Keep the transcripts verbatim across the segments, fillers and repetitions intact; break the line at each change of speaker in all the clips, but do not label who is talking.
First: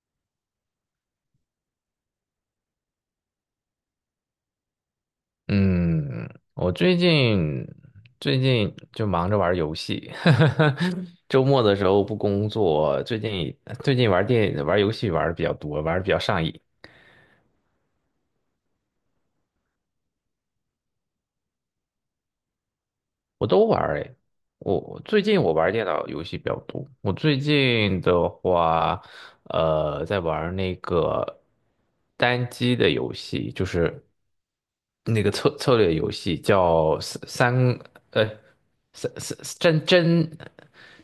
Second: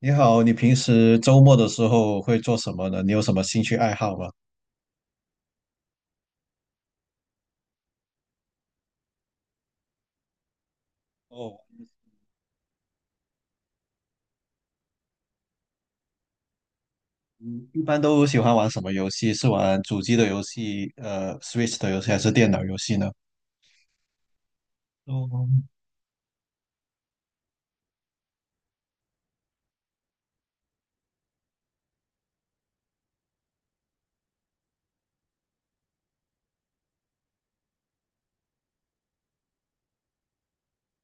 你好，你平时周末的时候会做什么呢？你有什么兴趣爱好吗？
嗯，我最近最近就忙着玩游戏，周
哦，
末的时候不工作，最近最近玩电玩游戏玩的比较多，玩的比较上瘾。
嗯，一般都喜欢玩什么游戏？是玩主机的游戏，呃，Switch 的游戏，还是电脑游戏呢？
我都玩儿诶，我我最近我玩
哦，
儿电脑游戏比较多。我最近的话，呃，在玩儿那个单机的游戏，就是那个策策略游戏，叫三三呃三三真真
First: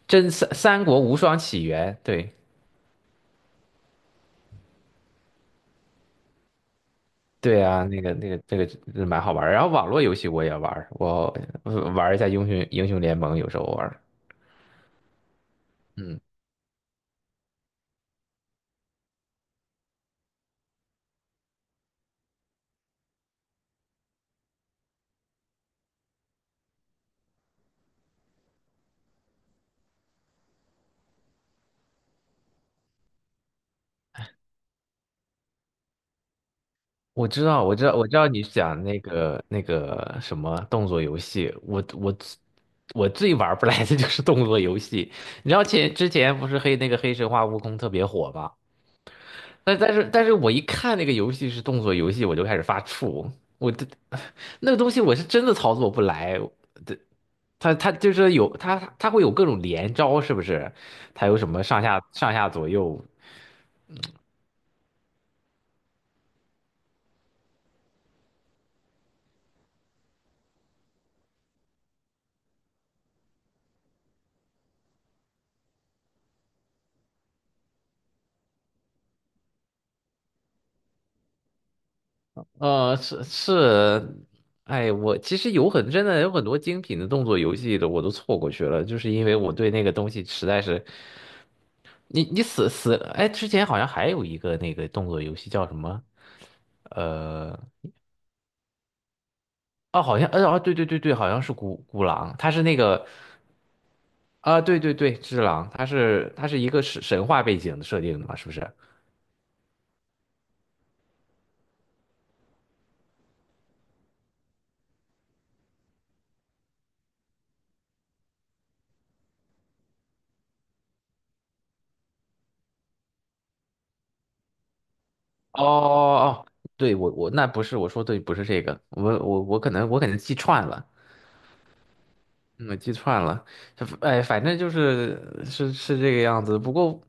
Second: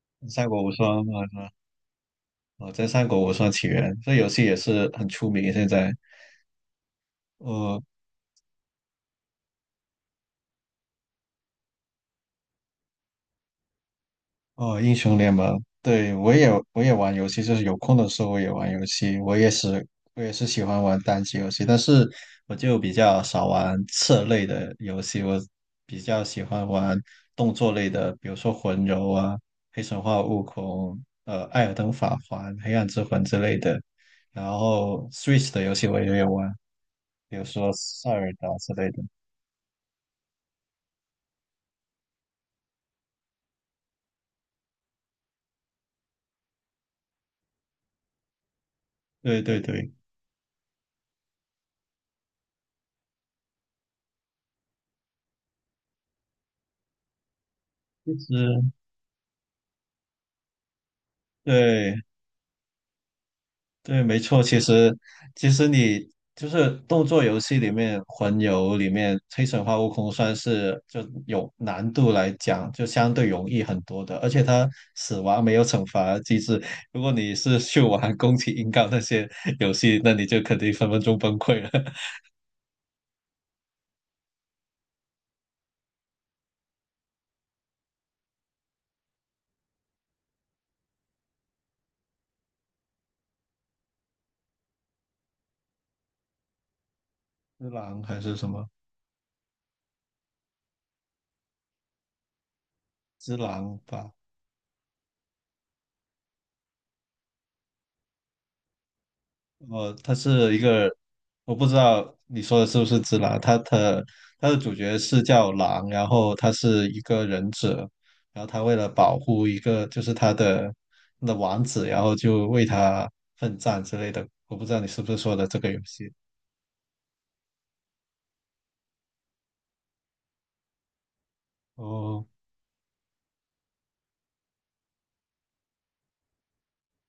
真
《三
三
国无
三国
双》
无双
啊，
起源。对
哦，在《三国无双起源》这游戏也是很出名，现在。
对
呃，
啊，那个那个那个蛮好玩儿。然后网络游戏我也玩儿，我呃玩儿一下英雄英雄联盟，有时候玩儿。
哦，英雄联盟，对，
嗯。
我也我也玩游戏，就是有空的时候我也玩游戏。我也是我也是喜欢玩单机游戏，但是我就比较少玩策类的游戏，我比较喜欢玩动作类的，比如说魂游啊、黑神话、悟空、呃、艾尔登法环、黑暗之魂之类的。然后 Switch 的游戏我也有玩，
我
比
知
如
道，
说
我知道，我
塞
知道
尔
你
达之
讲
类
那
的。
个那个什么动作游戏，我我我最玩不来的就是动作游戏。你知道前之前不是黑那个黑神话悟空特别火吗？
对对
但
对，
但是但是我一看那个游戏是动作游戏，我就开始发怵。我这 那个东西我是真的操作不来，这它它就是有
是，
它它会有各种连招，是不是？它有什么上下
对。
上下左右？
对，没错。其实，其实你就是动作游戏里面，魂游里面，黑神话悟空算是就有难度来讲，就相对容易很多的。而且它死亡没有惩罚机制。如果你是去玩宫崎英高那些游戏，那你就肯定分分钟崩溃了。
呃，是是，哎，我其实有很真的有很多精品的动作游戏的，我都错过去了，就是因为我对那个东西实在是，你你死死，哎，之前好像还有一个那个动作游戏叫什么？呃，
之狼还是什么？
哦，好像，呃，哦，对对对对，好像是孤孤狼，它是那个，
之狼吧，
啊、对对对，只狼，它是它是一个神神话背景的设定的嘛，是不是？
哦，他是一个，我不知道你说的是不是只狼，他的他的主角是叫狼，然后他是一个忍者，然后他为了保护一个就是他的他的王子，然后就为他奋战之类的。我不知道你是不是说的这
哦
个游戏。
哦哦，对我我那不是我说对，不是这个，我我我可能我可能记串了。
哦，
嗯，我记串了，这哎，反正就是是是这个样子。不过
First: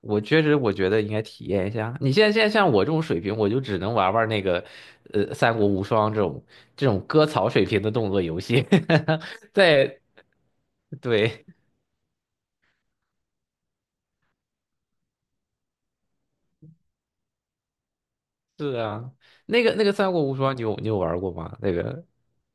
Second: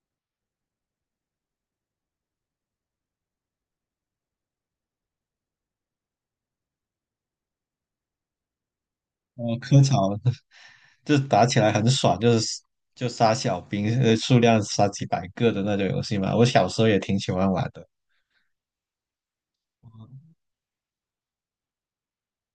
我确实我觉得应该体验一下。你现在现在像我这种水平，我就只能玩玩那个呃《三国无双》这种这种割草水平的动作游戏。
哦，科草
在，
就是
对，
打起来很爽，就是就杀小兵，呃，数量杀几百个的那种游戏嘛。我小时候也挺喜欢玩的。
是啊，那个那个《三国无双》，你有你有玩过吗？那个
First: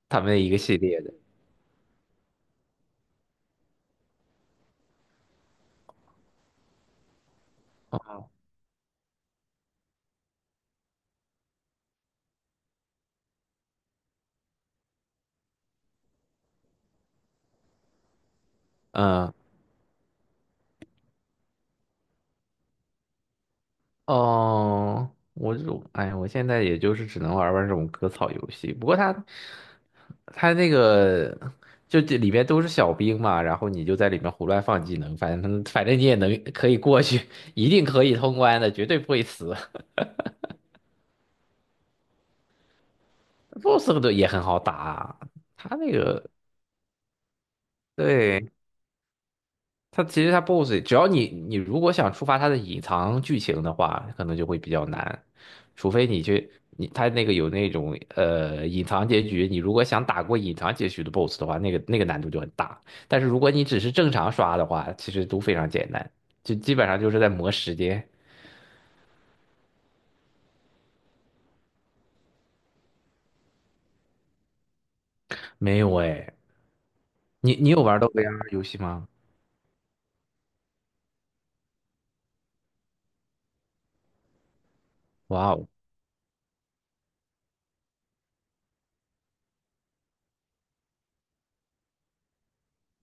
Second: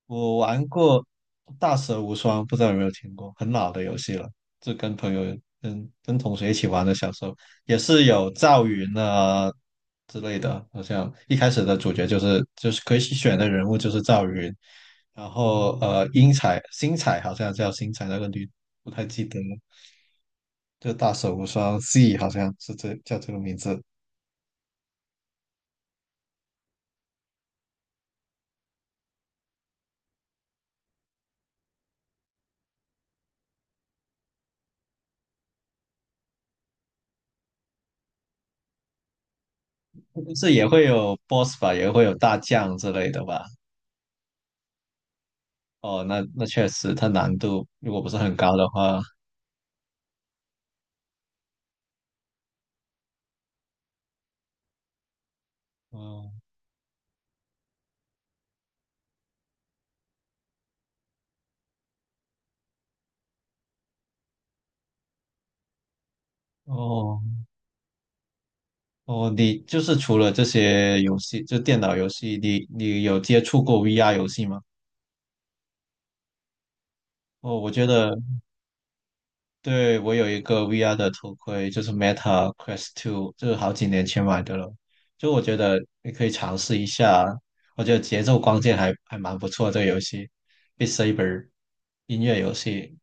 他们
我
的一个
玩
系列
过
的，
《大蛇无双》，不知道有没有听过，很老的游戏了，就跟朋友、跟跟同学一起玩的。小时候也是有赵云啊之类的，好像一开始的主角就是就是可以选的人物就是赵云，然后呃英彩、星彩好像叫星彩那个女，不太记
嗯。
得了。就《大蛇无双 C 好像是这叫这个名字，
哦，我就，哎，我现在也就是只能玩玩这种割草游戏。不过他，他那个就这里面都是小兵嘛，然后你就在里面胡乱放技能，反正反正你也能可以过去，一定可以通关的，绝对不会死。
但是也会有 BOSS 吧，也会有大将之类的吧。
BOSS 都也很好打啊，他那
哦，那
个，
那确实，它难度如果不是很
对。
高的话，
它其实它 BOSS,只要你你如果想触发它的隐藏剧情的话，可能就会比较难，除非你
哦
去，你它那个有那种呃隐藏结局，你如果想打过隐藏结局的 BOSS 的话，那个那个难度就很大。但是如果你只是正常刷的话，其实都非常简单，就基本上就是
哦
在磨时间。
哦，你就是除了这些游戏，就电脑游戏，你你有接触过 V R 游戏吗？
没有哎，你
哦，
你
我
有
觉
玩到
得
V R 游戏吗？
对，我有一个 V R 的头盔，就是 Meta Quest Two，就是好几年前买的了。就我
哇
觉
哦。
得你可以尝试一下，我觉得节奏光剑还还蛮不错，这个游戏 b e t Saber 音乐游戏，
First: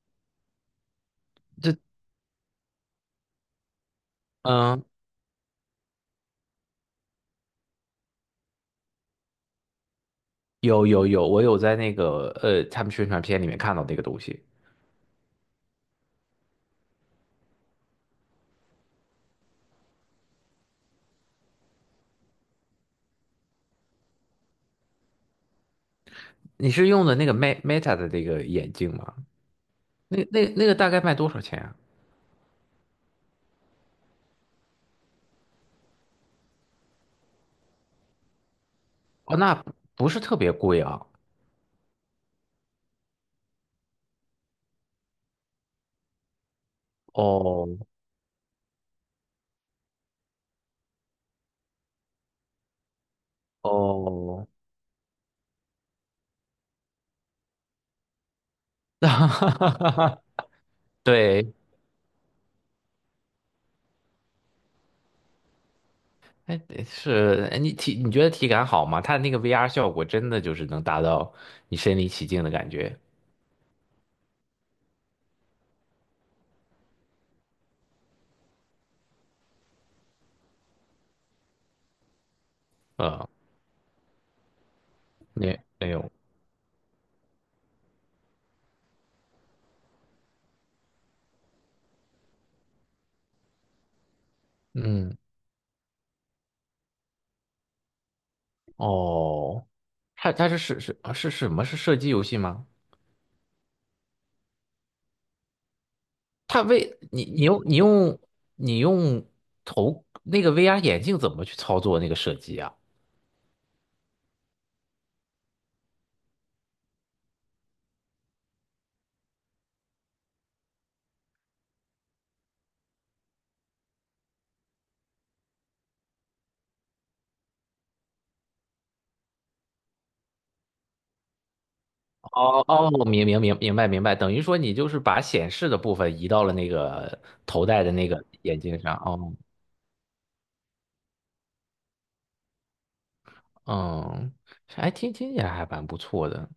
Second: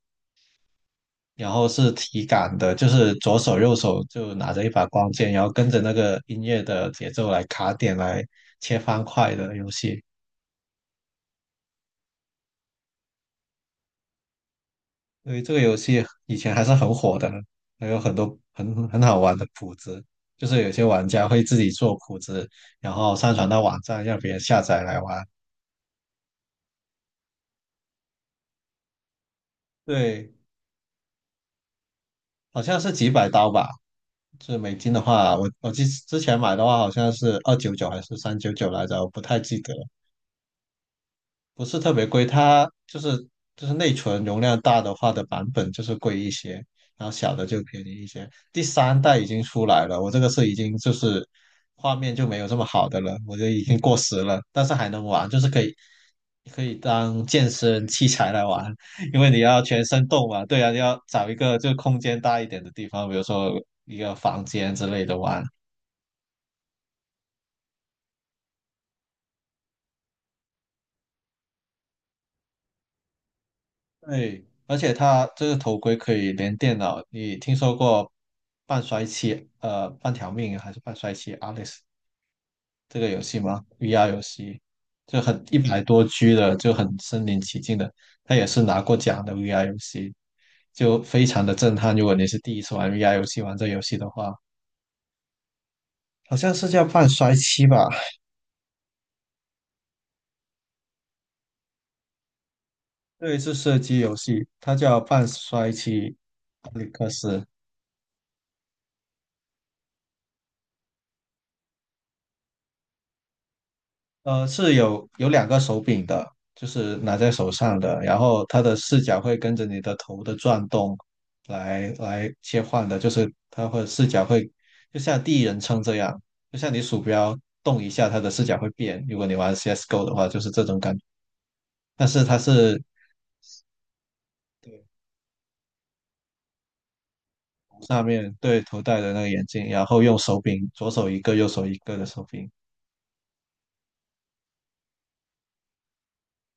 然后是
这，
体感的，就是左手右手就拿着一把
嗯，
光剑，然后跟着那个音乐的节奏来卡点来切方块的游戏。
有有有，我有在那个呃他们宣传片里面看到那个东西。
所以这个游戏以前还是很火的，还有很多很很好玩的谱子，就是有些玩家会自己做谱子，然后上传到网站让别人下载来玩。
你是用的那个 Me- Meta 的那个眼镜吗？那
对，
那那个大概卖多少钱啊？
好像是几百刀吧，就是美金的话，我我记之前买的话好像是二九九还是三九九来着，我不
哦，
太
那
记
不
得。
不是特别贵啊。
不是特别贵，它就是就是内存容量大的话的版本就是贵一些，然后小的就
哦
便宜一些。第三代已经出来了，我这个是已经就是画面就没有这么好的了，我就已经过时了，
哦，
但是还能玩，就是可以可以当健身器材来玩，因为你要全身 动嘛，对啊，你要找一
对，
个就空间大一点的地方，比如说一个房间之类的玩，
哎，是，哎你体你觉得体感好吗？它那个 V R 效果真的就是能达到你身临其境的感觉。
对，而且它这个头盔可以连电脑，你听说过半衰期呃半条命还是半衰期 Alice 这个游
呃，
戏吗？V R 游戏就很
没
一百
没
多
有，
G 的，就很身临其境的，它也是拿过奖的 V R 游戏，就非常的震撼。如果你是第一次玩 V R 游戏，玩这游戏的话，
嗯，
好像是叫半衰期吧？
哦，它它是是是啊是什么？是射击游戏吗？
对，是射击游戏，它叫半衰期
它
阿历
为
克
你你
斯。
用你用你用头那个 V R 眼镜怎么去操作那个射击啊？
呃，是有有两个手柄的，就是拿在手上的，然后它的视角会跟着你的头的转动来来切换的，就是它会视角会就像第一人称这样，就像你鼠标动一下，它的视角会变。如果你玩 C S:GO 的话，就是这种感觉。但是它
哦
是
哦，明明明明白明白，等于说你
对
就是把显示的部分移到了那个头戴的
上
那个
面
眼
对
镜
头
上。
戴的
哦，
那个眼镜，然后用手柄，左手一个，右手一个的手柄。
嗯，还听听起来还蛮不错的。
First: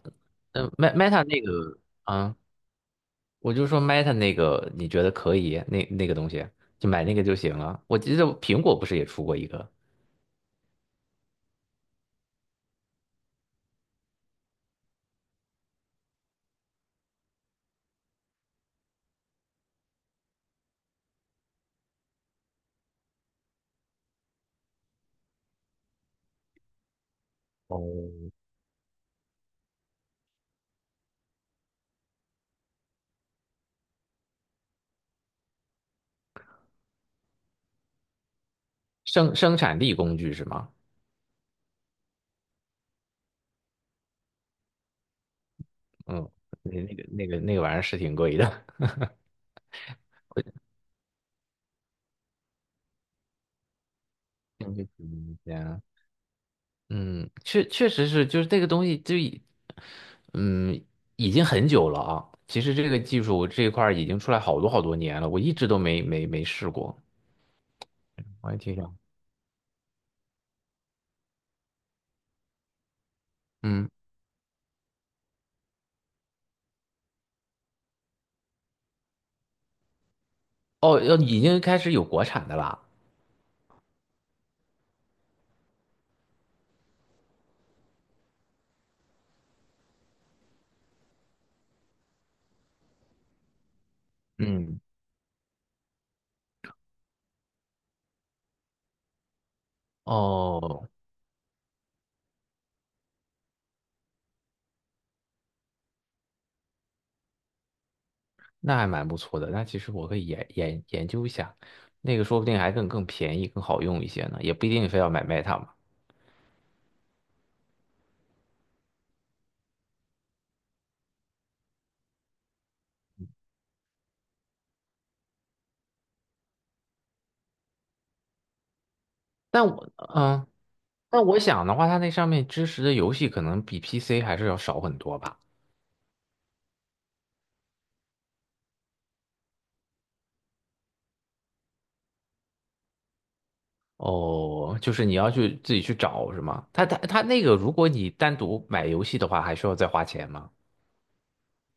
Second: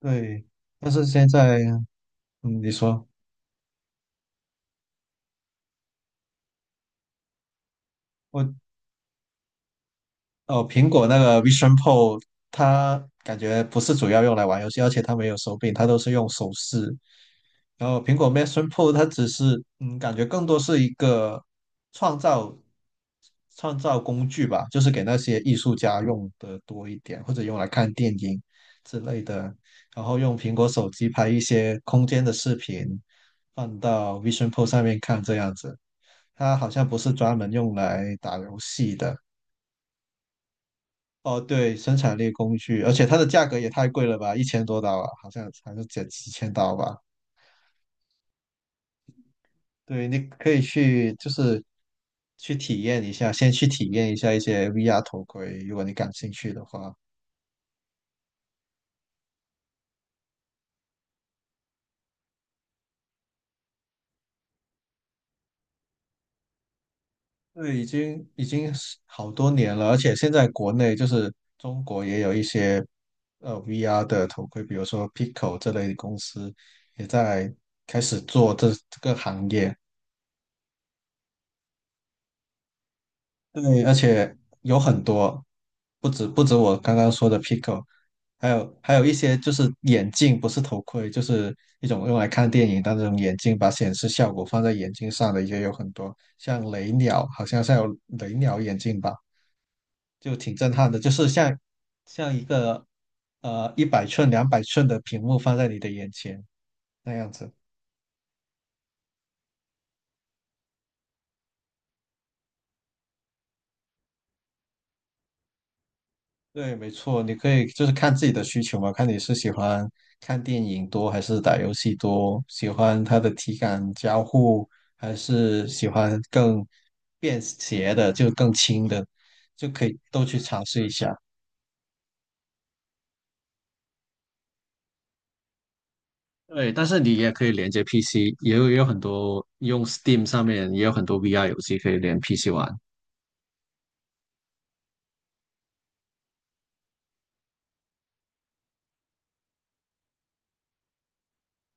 对，
嗯
但
，Me-
是
Meta
现
那
在，
个，啊，
嗯，你说。
我就说 Meta 那个，你觉得可以？那那个东西就买那个就行了。我记得
我
苹果不是也出过一个。
哦，苹果那个 Vision Pro，它感觉不是主要用来玩游戏，而且它没有手柄，它都是用手势。然后苹果 Vision Pro 它只是，嗯，感觉更多是一个创造创造工具吧，就是给那些艺术家用的多一点，或者用来
哦，
看电影之类的。然后用苹果手机拍一些空间的视频，放到 Vision Pro 上面看，这样子。它好像不是专门用来打游戏的。
生生产力工具是吗？
哦，对，生产力工具，而且它的价格也太贵了吧，一千多刀啊，好像还是几
嗯，
几千
那
刀
那
吧。
个那个那个玩意儿是挺贵的。
对，你可以去就是去体验一下，先去体验一下一些 V R 头盔，如
嗯
果你感兴趣的话。
嗯，确确实是，就是这个东西就已，嗯，已经很久了啊。其实这个技术这一块儿已经出来好多好多年了，我一直都没没没试过。
对，已经已
我也
经
挺
是
想，
好多年了，而且现在国内就是中国也有一些呃
嗯，
V R 的头盔，比如说 Pico 这类的公司也在开始做这这个行业。
哦，要已经开始有国产的啦。
对，而且有很多，不止不止我刚刚说的 Pico，还有还有一些就是眼镜，不是头盔，就是一种用来看电影的那种眼镜，把显示效果放在
嗯，
眼镜上的也有很多，像雷鸟，好像是有雷鸟眼镜吧，就挺震
哦，
撼的，就是像像一个呃一百寸、两百寸的屏幕放在你的眼前那样子。
那还蛮不错的。那其实我可以研研研究一下，那个说不定还更更便宜、更好用一些呢，也不一定非要买 Meta 嘛。
对，没错，你可以就是看自己的需求嘛，看你是喜欢看电影多还是打游戏多，喜欢它的体感交互，还是喜欢更便携的，就更轻的，就
但
可
我
以都去
嗯，
尝试一下。
但我想的话，它那上面支持的游戏可能比 P C 还是要少很多吧。
对，但是你也可以连接 P C，也有也有很多用 Steam 上面也有很多 V R 游戏可以连 P C 玩。
哦，就是你要去自己去找是吗？他他他那个，如果你单独买游戏的话，还需要再花钱吗？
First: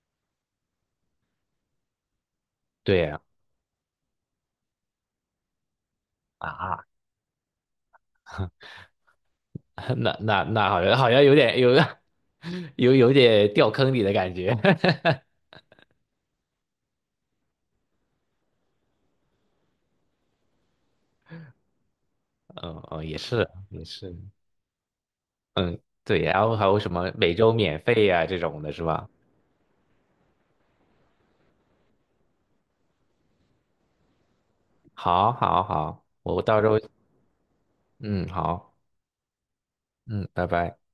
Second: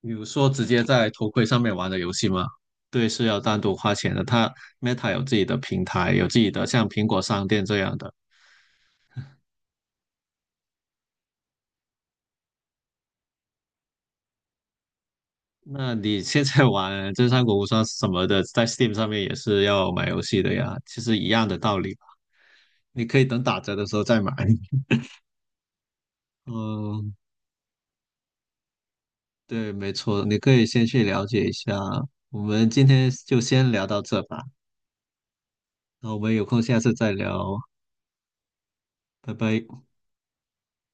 比如说直接在头盔上面玩的游戏吗？
对
对，
呀。
是要单独花钱的。它 Meta 有自己的平台，有自己的
啊，
像苹果商店这样的，
那那那好像好像有点有 有有点掉坑里的感觉。
那你现在玩《真三国无双》什么的，在 Steam 上面也是要买游戏的呀，其实一样的道理吧，
嗯
你
嗯，也
可以等
是
打折
也
的时候
是，
再买。
对。然后还有什么
嗯，
每周免费呀、这种的是吧？
对，没错，你可以先去了解一下。我们今天就先聊到这吧，
好，好，好，
那我们
我
有空
到时
下
候。
次再聊，
嗯好，
拜拜。
嗯，拜拜。